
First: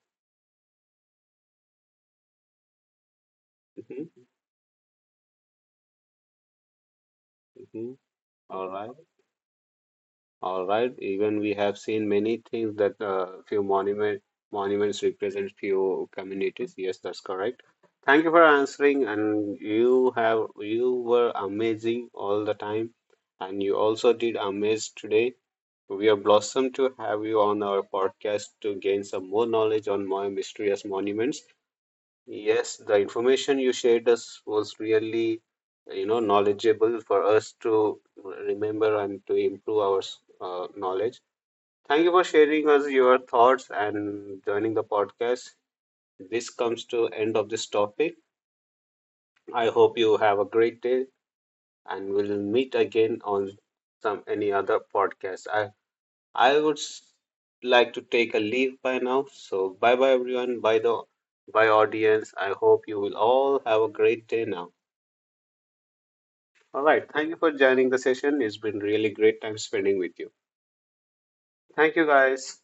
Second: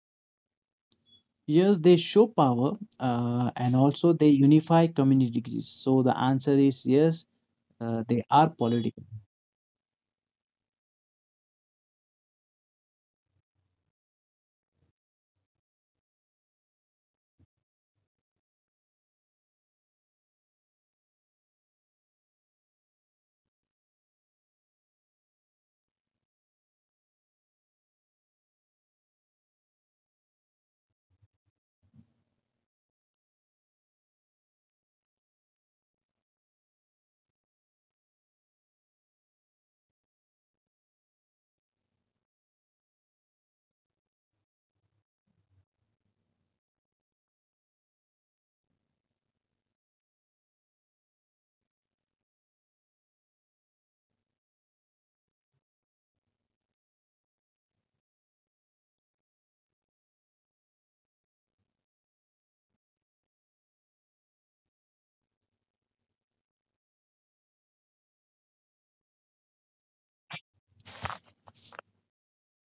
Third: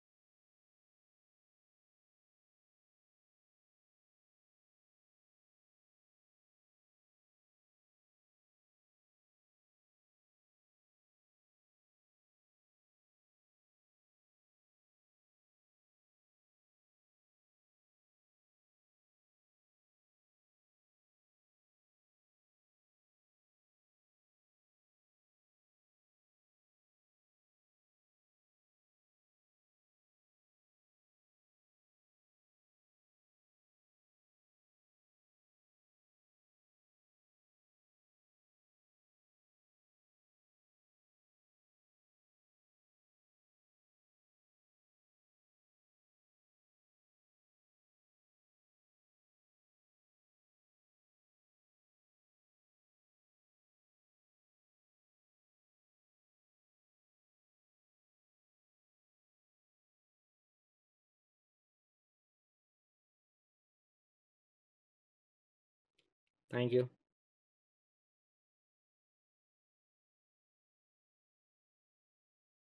S2: Yes, they show power and also
S1: Mm-hmm.
S2: they unify communities. So the answer is yes, they are
S1: Mm-hmm.
S2: political.
S1: All right. Even we have seen many things that few monuments represent few communities. Yes, that's correct. Thank you for answering, and you were amazing all the time, and you also did amaze today. We are blossomed to have you on our podcast to gain some more knowledge on more mysterious monuments. Yes, the information you shared us was really, you know, knowledgeable for us to remember and to improve our knowledge. Thank you for sharing us your thoughts and joining the podcast. This comes to end of this topic. I hope you have a great day and we'll meet again on some any other podcast. I would s- like to take a leave by now. So bye bye everyone. Bye audience. I hope you will all have a great day now.
S3: Thank
S1: All
S3: you.
S1: right. Thank you for joining the session. It's been really great time spending with you. Thank you guys.